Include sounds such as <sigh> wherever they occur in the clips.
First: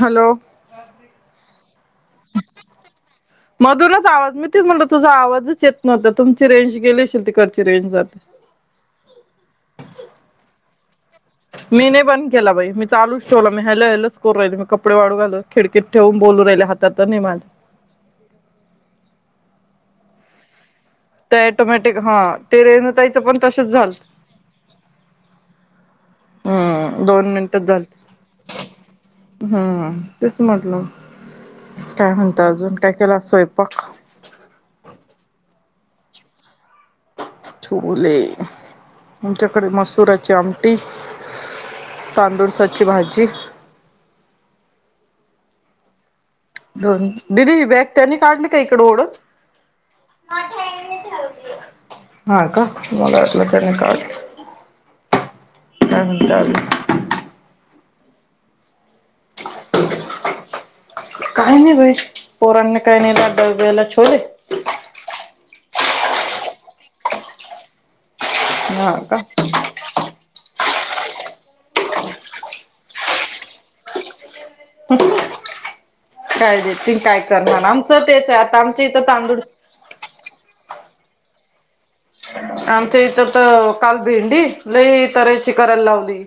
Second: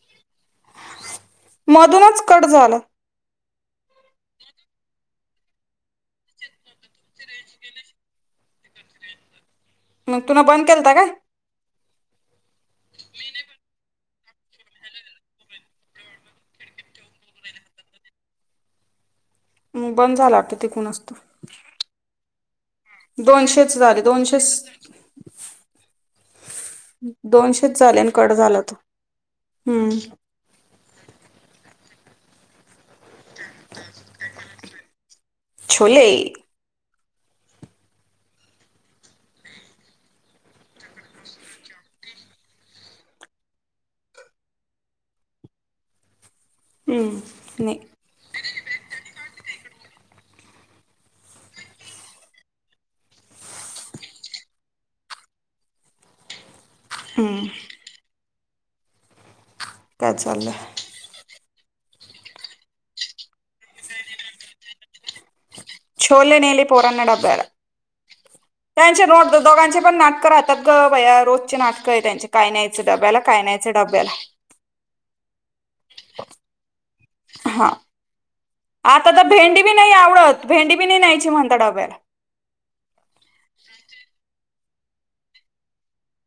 Hello मधूनच cut झालं मधूनच आवाज मीतीच म्हटलं तुझा आवाजच येत न्हता तुमची रेंज गेलेशील तेकडचे रेंज जात मग तुन बंद केलता काय मी नाही बंद केला बाई मी चालच ठेवला मी हॅलो हॅलो च करू राहि मी कपडे वाढू आल खिडकीत ठेवून बोल राहिले तो नि माज हम् बंद झाला किती कोण असत ते टोमॅटिक हा ते रेनतायचं पण तसच दोनशेच झाल झाले दोनशेच हम्म दोन मिनिटच दोनशेच झाल झाले आणि कट झाला तो हम्म तस म्हटलव काय म्हणत अजून काय केलं स्वयंपाक छोले छोले आमच्याकडे मसुराची आमटी तांदूळ साची भाजी हम्म दिदी नाही बॅग त्यांनी काढली का इकडे ओढत मठय क ऊ हा का मला वाटल त्यांनी काढली हम् काय चाललं काइ नइ बई पोरांनी काइ नेल डब्याला छोले छोले नेली पोरांनी डब्याला हा त्यांचे का द्रोज दोघांचे पण नाटकं राहतात ग बया रोजचे नाटकं य त्यां चे काय न्यायच डब्याला काय न्यायच डब्याला काय देतील काय करणार हा आमचं तेचाय आता तर भेंडी बी नाय आवडत भेंडी बी नइ न्यायची म्हणत डब्याला आमच्या इतर तर काल भेंडी लई तर्हेची करायला लावली.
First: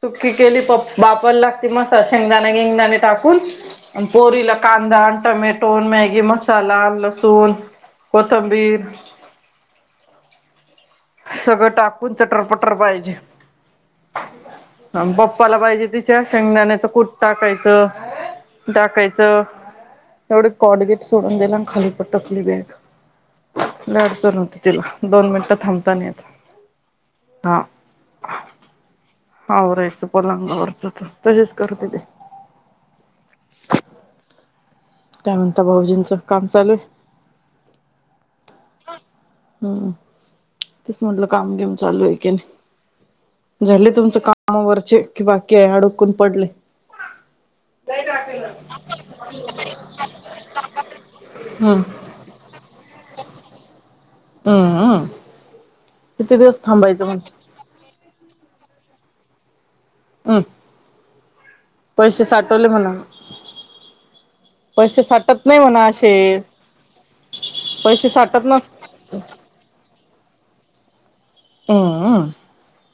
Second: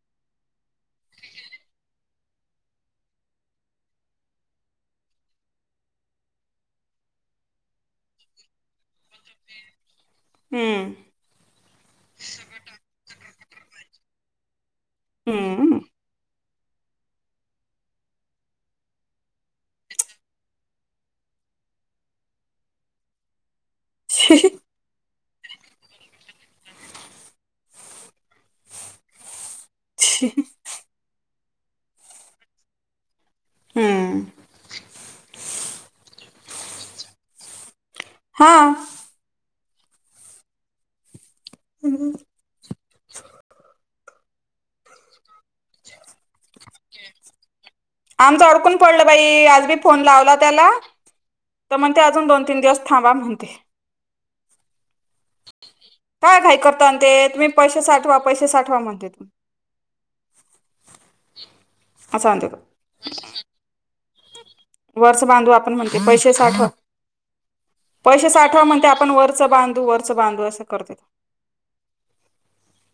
सुकी केली प बापाला लागते मस शेंगदाण बिंगदाण टाकून पोरीला कां दा टमॅटो मॅगी मसाला लसूण कोथंबीर हम्म. सगळं टाकून चटरपटर पाहीजे. पप्पाला हम्म पाहिजे तिच्या शेंगदाण्याचं कूट टाकायचं टाकायचं एवढे कॉडगेट सोडून दिले खाली पटकली खाली बॅग लइ अडचन हुती तीला दोन मिनिटं थांबता नाइ येत हा हाव रेस लागणारच होती तशीच करते ते हम्म. काय म्हणता भाऊजींचं काम चालूय? हा. हम्म तेच म्हटलं काम बिम चालू हाय की नइ. झाले तुमचे काम वरचे कि बाकी <unintelligible> ले आमच अडकून पडलं बई आज बी फोन लावला त्याला तर हम्म म्हणते अजून दोन तीन दिवस थांबा म्हणते. हम्म हम्म. काय घाई करता न ते तुम्ही पैशे साठवा पैशे साठवा म्हणता ते <unintelligible> पैशे असं साठवले म्हणते म्हणाव. वरच बांधू आपण म्हणतो पैशे साठव पैसे पैशे साठत साठवा नस म्हणते आपण वरचं बांधू वरचं बांधू असं करत होते. हम्म म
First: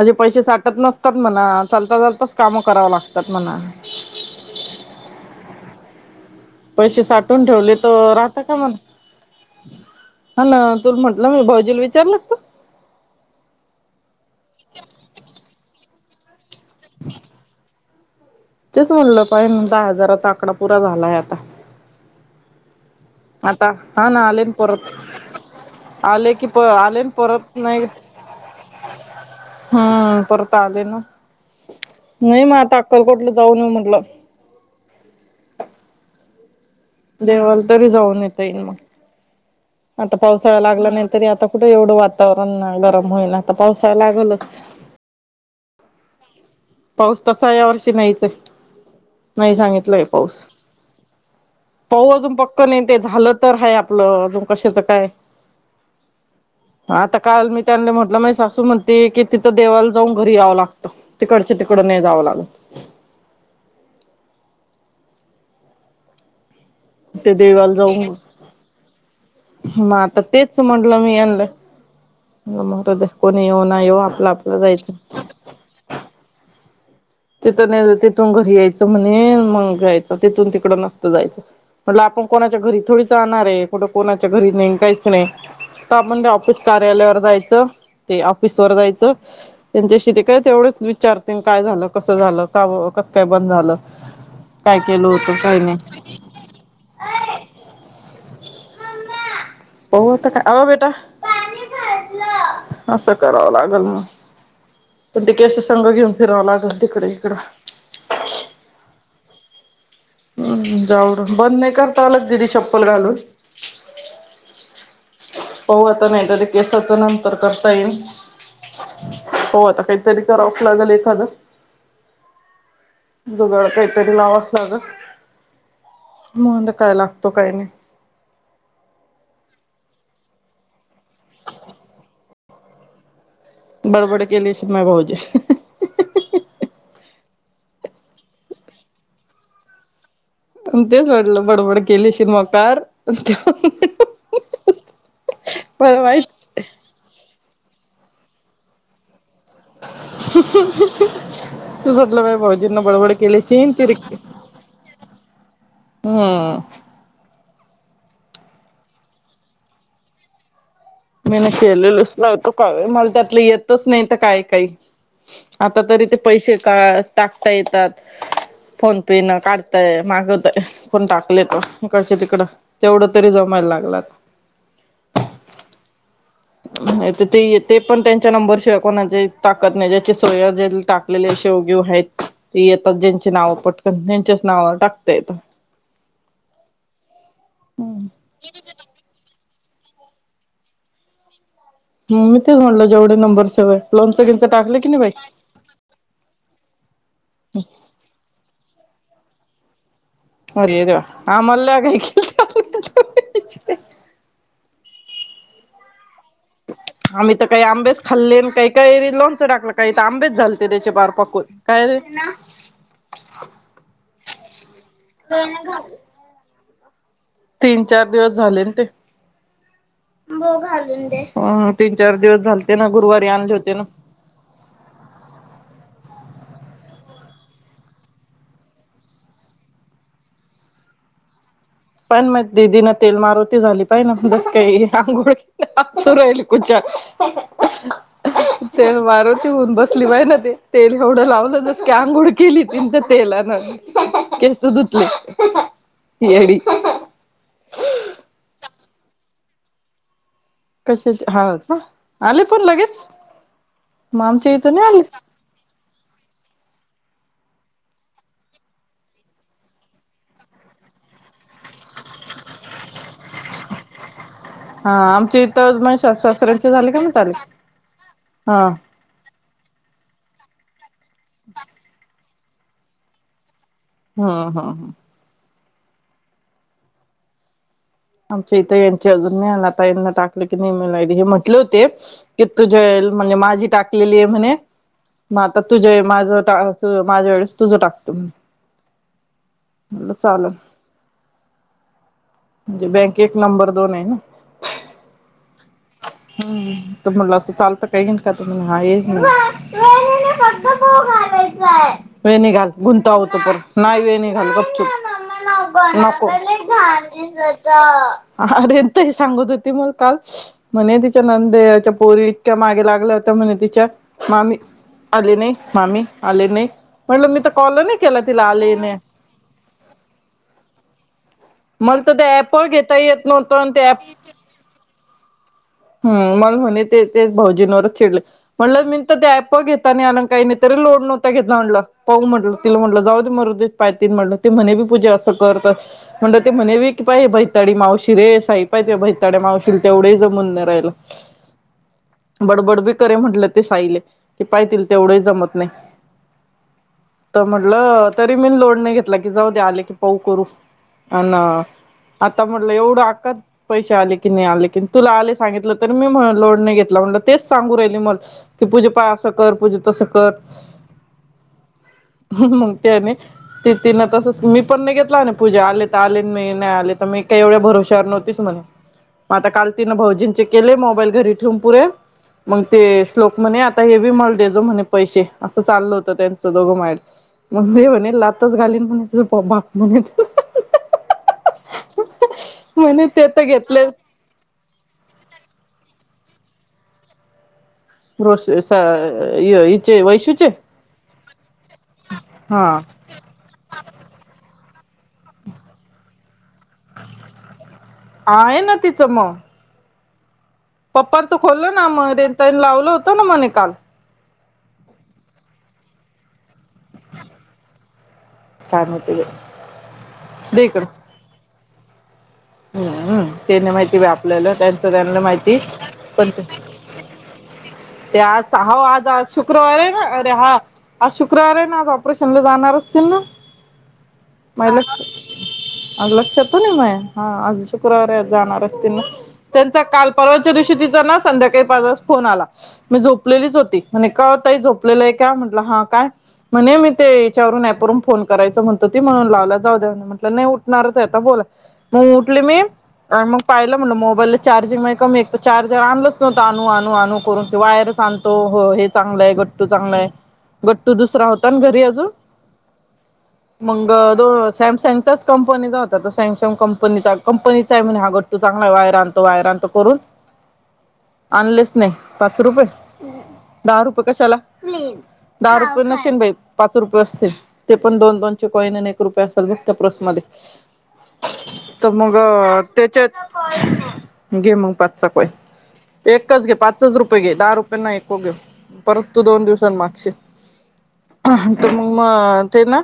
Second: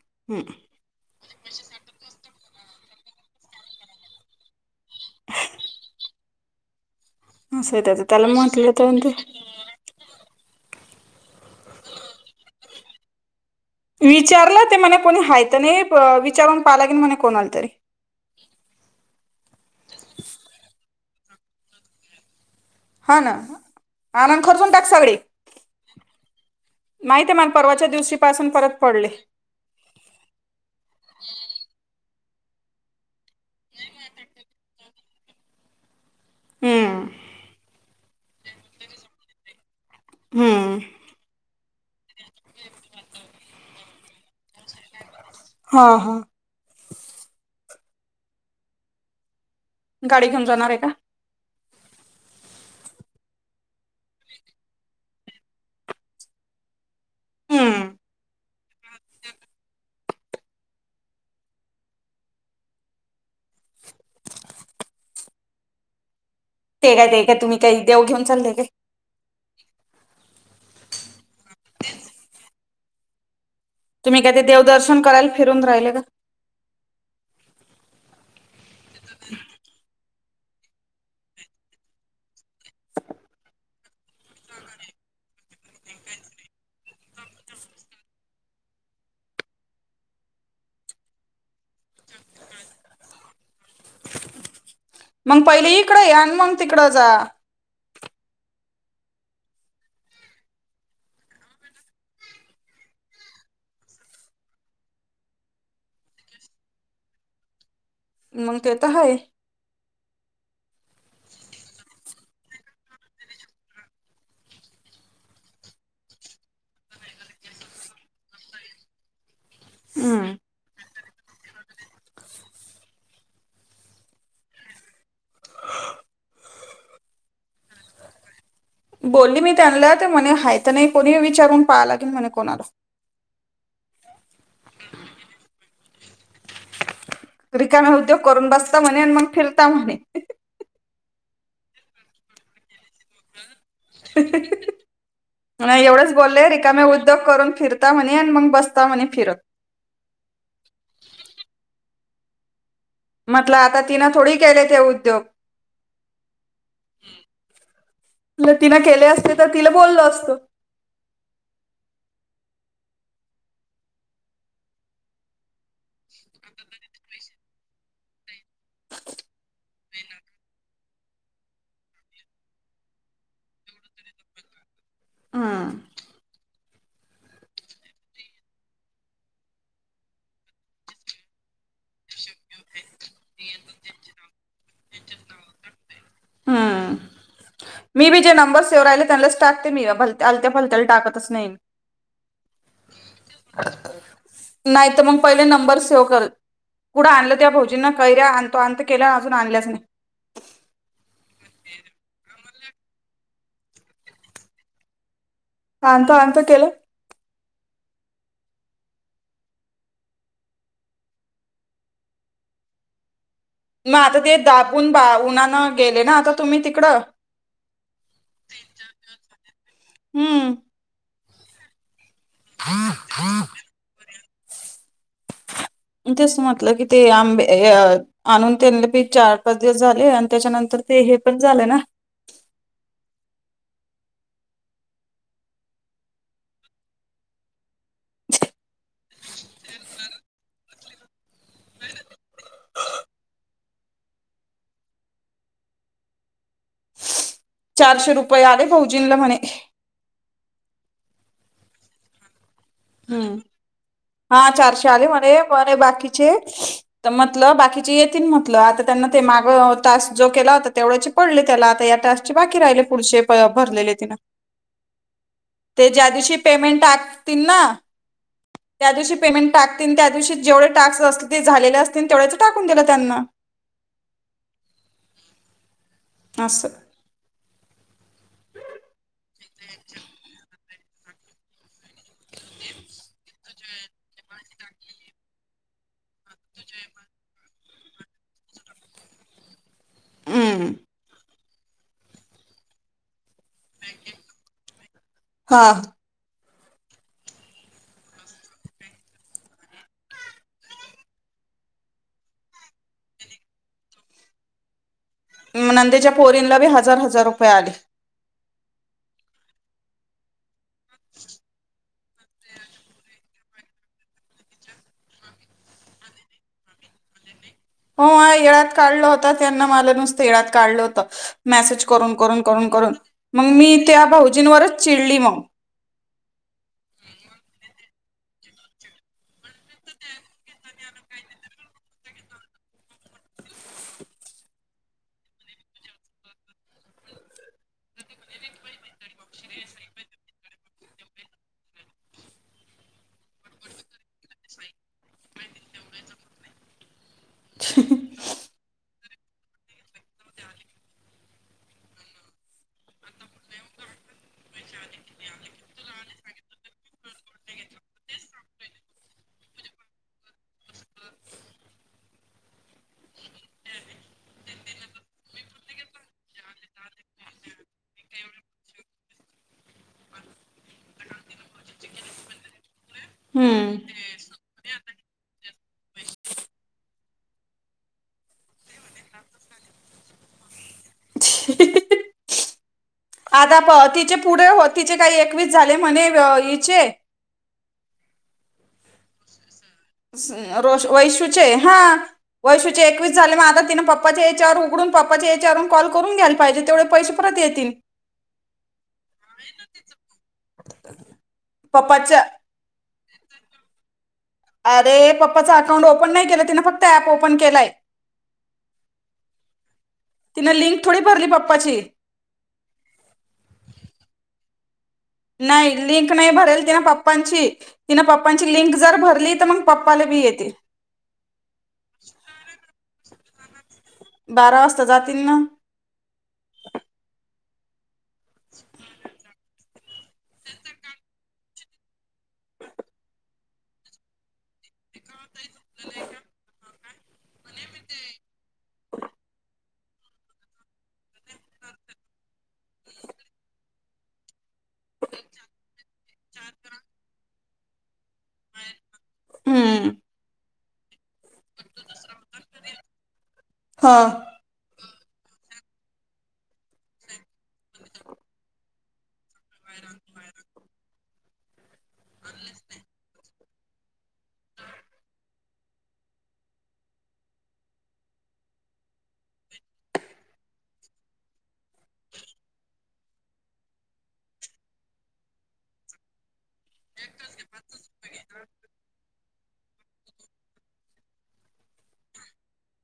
अशे पैशे हम्म साठत नसतात म्हणा चालता चालताच कामं कराव ला तातम्हना पैसे साठून ठेवले असं त्याच तर त्याला राहत का म म्हटलं तर ते <unintelligible> तु म्हंटलं मी भावुजील विचारलत का? विचारलं ते म्हणे कोणी हाय तर नइ प विचारून पाहलागेल मणे कोणाल तरी तेच म्हणलं पाह म दहा हजाराचा आकडा पूरा झालाय आता हा ना आता हा ना आनंद आलेन खर्चून टाक परत सगळे आले की प आले न माहिती आहे परत मला नइ परवाच्या दिवशी पासून परत पडले हम्म प <unintelligible> नइ म आता अक्कलकोटला जाऊन ये म्हटलं. हम्म देवाल तरी जाऊन येता येईल म. आता पावसाळा हम्म लागला नाइतरी आता कुट एवढं वातावरण न गरम होईल आता पावसाळ लागलच. हा हा. पऊस तसा या वर्षी नाइचए, नाइ सांगितलंय गाडी पऊस. घेऊन जाणार आहे का पाऊ अजून पक्क नाई ते झालं तर हाय आपलं, अजून कशाचं काय. <inaudible> हा आता काल मी हम्म. त्यांना म्हटलं माही सासू म्हणती की तिथं देवाला जाऊन घरी यावं लागत तिकडच्या तिकड नाही जावं लागत. ते काय ते काय तुम्ही काही देऊ घेऊन चालले काय. म आता तेच म्हटलं मी यलं मरु द्या कोणी येऊ ना येऊ तुम्ही आपलं काय ते आपलं जायचं. देवदर्शन करायला फिरून राहिले का? तिथ तिथून घरी यायचं म्हणे मग जायचं तिथून तिकड नसतं जायचं, म्हटलं आपण कोणाच्या घरी थोडीच जाणार आहे. कुठं कोणाच्या घरी नाही काहीच नाही तर आपण त्या ऑफिस कार्यालयावर जायचं ते ऑफिस वर जायचं त्यांच्याशी ते काय तेवढंच विचारते, काय झालं? कस झालं का कसं काय बंद झालं? काय केलो होतो मग काही पहिले इकडे या नाही? आणि मग तिकडं जा. हो. तर आ बेटा असं करावं लागल मग पण तिके असं संघ घेऊन फिरावं लागल तिकडे इकडं मग ते तर हाय. हम्म जाऊ बंद नाही करता आल दिदी चप्पल घालून. पाहू आता नाही तरी केसाच नंतर करता येईल. हो आता काहीतरी हम्म. करावच लागल एखादं जुगाड काहीतरी लावावच लागल. महुंदे काय लागतो काय नाही. बोलली मी त्यांला तर म्हणे हाय तर नाही कोणी विचारून पाहां लागेल म्हणे कोणाला बडबड केली स मय भाऊजी रिकाम उद्योग करून बसता म्हणे आणि मग फिरता म्हणे. तेच वाटलं बडबड केली शिमाकार नाही मला एवढंच माहित बोलले रिकामे उद्योग करून फिरता म्हणे आणि मग बसता म्हणे फिरत. तू झटला बाय <unintelligible> जिन बड बड केेले म्हटलं आता तिनं थोडी केले ते उद्योग. हम्म. <unintelligible> तिन केले असते तर तिला बोललो असतो. मीन केलेलोच नव्हतो तो मला त्यातलं येतच नाही तर काय काही. आता तरी ते पैसे का टाकता येतात. फोन पे न काढताय मागवतय कोण टाकले त कड तिकडं तेवढं तरी जमा. लागलात. हा. नाहीतर ते येतय पण त्यांच्या नंबर शिवाय कोणाचे टाकत नाही ज्याचे सेव्ह जे टाकलेले सेव्हगेव आहेत येतात ज्यांची नाव पटकन त्यांच्याच नावा टाकत येत. हम्म मी बी जे नंबर सेव्ह राहिले त्यांन लाच टाकते मी भलत्यालत्या फलत्याला टाकतच नाही. म मी तेच म्हणल जेवढे नंबर सेवय लोन चं बिनच टाकलं की नाही बाई. कुढं आणलं त्या भौजींना कैऱ्या आणतो आणतो केला अजून आणल्याच नाही. अरे देवा <unintelligible> आणतो आणतो केलं आम्ही तर काही आंबेच खाल्ले आणि काही कैरी लोणचं टाकलं काही तर आंबेच झालते त्याच्या पार पकून काय <inaudible> मग आता ते दाखवून बा उन्हानं गेले ना आता तुम्ही तिकडं तीन चार दिवस झाले न ते. हम्म चार दिवस झालते ना गुरुवारी आणले होते ना. तसं म्हटलं की ते आंबे आणून त्यां पी चार पाच दिवस झाले आणि त्याच्यानंतर ते हे पण झालं ना. पण मग दिदीन तेल मारुती झाली पाहिजे ना म्हणजस काही आंघोळी राहिली कुच्या ल मारुती होऊन बसली बाहि ना ते तेल एवढं लावलं जस आंगुळ केली तन तर तेलान केस धुतले येडी. चारशे रुपये आले भौजीनला म्हणे. कशाचे हा का आले. पण लगेच हम्म मग हा आमच्या इथं नाही चारशे आले म्हणे म्हणे बाकीचे तर म्हटलं बाकीचे येतील म्हटलं आता त्यांना ते माग तास जो केला होता तेवढ्याची पडले त्याला आता तासचे बाकी राहिले पुढसेे भरलेले तिनं हा आमच्या इथं ते ज्या माझ्या सासू दिवशी सासऱ्यांचे पेमेंट झाले का म्हणत आले टाकतील ना हा त्या दिवशी पेमेंट टाकतील त्या दिवशी जेवढे टाक्स अस ते झाले असतील तेवढेच टाकून दिला त्यांना. हा हा हा. असस. आमच्या इथं यांचे अजून आ आता यांना टाकलं की नेमी हे म्हटले होते की तुझ्या म्हणजे माझी टाकलेली आहे म्हणे मग आता तुझ माझ माझ्या वेळेस तुझ टाकतो म <unintelligible> म्हटलं चालव. हम्म म्हणजे बँक एक नंबर दोन आहे ना. हा हम्म त मला असं चालतं काहीन का तर मला हा ये वे नि घाल गुंता होतो प नाही वे नि घाल गपचूप. <unintelligible> ह नंदेच्या पोरींला बी हजार हजार रुपये आले अरेंतही सांगत होती मला काल म्हणे तिच्या नंदेच्या पोरी इतक्या मागे लागल्या होत म्हणे तिच्या मामी आले नाही मामी आले नाही म्हटलं मी तर कॉल नाही हो केला तिला येळ्यात आले नाही. काढलं होत त्यांना मला नुसतं येळ्यात काढलं होत मेसेज मला तर करून ते करून ऍप कर करून घेता येत मग नव्हतं आणि मी ते त्या ऍप भाऊजींवरच चिडली मग हम्म मला म्हणे ते तेच भाऊजींवरच चिडले म्हटलं मी तर त्याप प घेता नाही आणून काही नाही तरी लोड नव्हता घेतला म्हटलं पाहू म्हटलं तिला म्हटलं जाऊ दे मरो म्ह ते म्ही पूजा अस करत म्हण ते म्हणे क बैताडी मावशी रे पाहिे भैताडे मावशील तेवढे जमून न राहिला. बडबड बी करे म्हटलं ते साईले की पाहितील तेवढं जमत नाही. तर म्हटलं तरी मी लोड नाही घेतला की जाऊ द आले की पाऊ करू अ ना आता म्हटलं एवढं आका पैसे आले कि नाही आले की तुला आले. सांगितलं तर मी लोड नाही घेतला म्हण तेच सांगू राहिली म की पूजे पा असं कर पूजे तसं कर <unintelligible> मग ते नाही ति तिन तसच मी पण नाही घेतला पूजा आले तर आले नाही नाही आले तर म मी काही एवढ्या भरोशवर नव्हती म्ह मग आता काल तिन भाऊजी चे केले मोबाईल घरी ठेवून पुरे मग ते श्लोक म्हणे हम्म आता हे बी मल दे जो म्हणे पैसे असं चाललं होत त्यांचं दोघं माय ले मुंबई म्हणे लातच घालीन म्हणे तुझ बाप म्हणे <unintelligible> म्हणे ते तर आता प घेतले तिचे पुढे हो तिचे काही एकवीस झाले म्हणे हिचे <unintelligible> रोष वैशूचे हा हा वैशूचे एकवीस झाले मग आता तिन पप्पाचे येचावर तकडून पप्पाच्या याच्यावरून कॉल करून घ्यायला पाहिजे तेवढे पैसे परत येतील हा आहे ना तिचं मग पप्पांच खोललं ना म पप्पाच्या लावलं होतं ना मणे काल अरे पप्पाच अकाउंट ओपन नाही केलं तिने फक्त ऍप ओपन केलाय. काम होते बाई तिने दे लिंक इकडं थोडी भरली पप्पाची. हम्म तेने माहिती व आपल्याला सगळ्यांना माहितीय नाही लिंक पण नाही भरेल तिनं पप्पांची तिनं ते आज पप्पांची लिंक हो जर आज आज भरली तर मग शुक्रवार आहे ना पप्पाला बी अरे येते हा आज शुक्रवार आहे ना आज ऑपरेशनला जाणारच असतील ना. बारा माय वाजता लक्ष जातील ना लक्षातच नाई माय. शुक्रवार आहे आज जाणार असतील ना त्यांचा काल, परवाच्या दिवशी तिचा ना संध्याकाळी पाच वाजता फोन आला. मी झोपलेलीच होती म्हणे का ताई झोपलेलं आहे का? म्हटलं हा काय म्हणे मी ते हेच्यावरून ऍपवरून फोन करायच म्हणत होती, म्हणून लावला जाऊ दया मी म्हटलं नाही उठणारच आहे आता बोला. उठली मी. मग ताईला म्हटलं मोबाईल दे चार्जिंग लय कमीय एक तर चार्जर आणलंच नव्हतं आणू - आणू आणू करून वायरच आणतो, हो, हे चांगलंय गट्टू हम्म चांगलाय, गट्टू दुसरा होता ना घरी अजून ह मंग दो सॅमसंग त्याच कंपनीचा होता तो. सॅमसंग कंपनीचा कंपनीचा आहे म्हने हा गट्टू चांगला वायर आन वायर आणतो करून आणलेच नाही, पाच रुपये दहा रुपये कशाला दहा रुपये नशीन बाई, पाच रुपये असतील ते पण दोन - दोन चे कॉईन आणि एक रुपया असल बघ त्या पर्समध्ये. <unintelligible> तर मग त्याच्यात, घे मग पाचचा कॉइन. एकच घे पाचच रुपये घे, दहा रुपये नको घेऊ, परत तू दोन दिवस मागशिल तर मग म ते ना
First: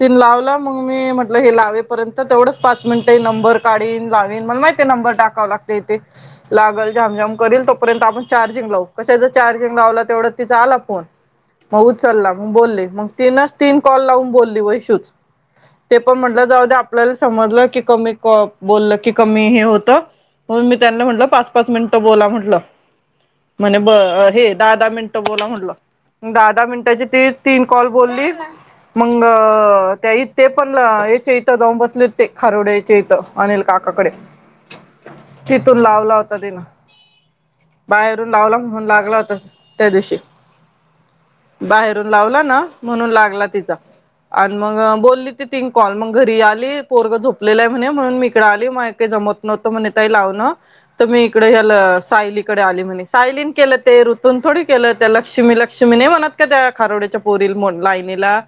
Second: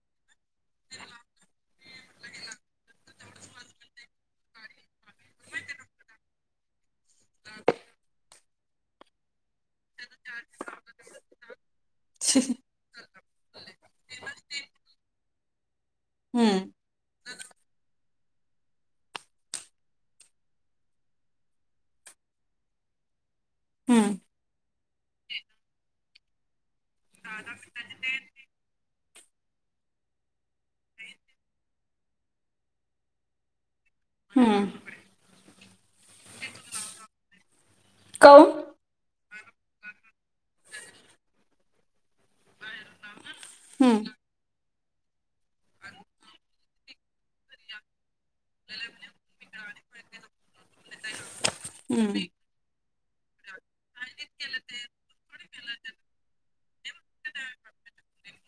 तिन लावला मग मी म्हटलं हे लावेपर्यंत तेवढंच पाच मिनिट नंबर काढीन लावीन मला माहि नंबर टाकाव लागतय ते लागलं ज्याम ज्यांम करून तोपर्यंत आपण चार्जिंग लावू कशाच चार्जिंग लावला तेवढ्यात तिचा आला फोन मग उचलला मग बोले मग तीन कॉल लावून बोलली वैशुच, ते पण म्हटलं हम्म जाऊद्या आपल्याला समजलं की कमी कॉ बोललं की कमी हे होत म्हणून मी त्यांना म्हटलं पाच-पाच मिनिटं बोला म्हंटलं. म्हणे ब हम्म हे दहा-दहा मिनट बोला म्हटलं. दहा-दहा मिनिटाची ती तीन कॉल बोलली. मग त्याही ते पण. चे इथं जाऊन बसले होते ते. खारोड्याचे इथं अनिल काका. कडे हम्म तिथून लावला होता तिनं. बाहेरून काऊन? लावला म्हणून लागला होता. त्या दिवशी. बाहेरून लावला ना म्हणून लागला तिचा हं मग बोलली ती तीन कॉल मग घरी आली पोरग झोपकेली आहे. म्हणे म्हणून मी इकडे आली मा काय जमत नाय. होत म्हणे ताई लावणं तुम्ही इकड हेल हं सायली. आली म्हणे. सायलीन केलं ते ऋतून थोडीन केल. त्या लक्ष्मी लक्ष्मी नहीं म्हणत. का त्या खारूड्याच्या पोरीला. मोन लाईनीला.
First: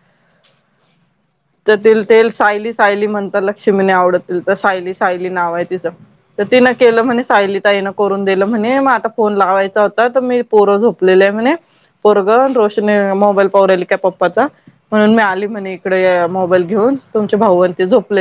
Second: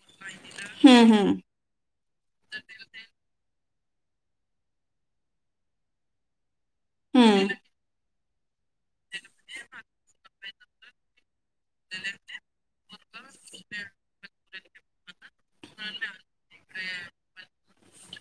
हम्म हम्म. तर तिला ते सायली. सायली. म्हणता लक्ष्मी नाही आवडतील तर सायली सायली नाव आहे तिच तर ती न. केलं म्हणे हं सायली ताईन करून दिल म्हने. नाहीय मग आता फोन लावायचा होता. तर मी आता पोर झोपलेल आहे म्हणे. पोरग रोशने मोबाईल पाहू राहिली पप्पाचा. म्हणून मी आली म्हणे इकडे मोबाईल घेऊन. तुमचे भाऊ आणि ते झोपलेत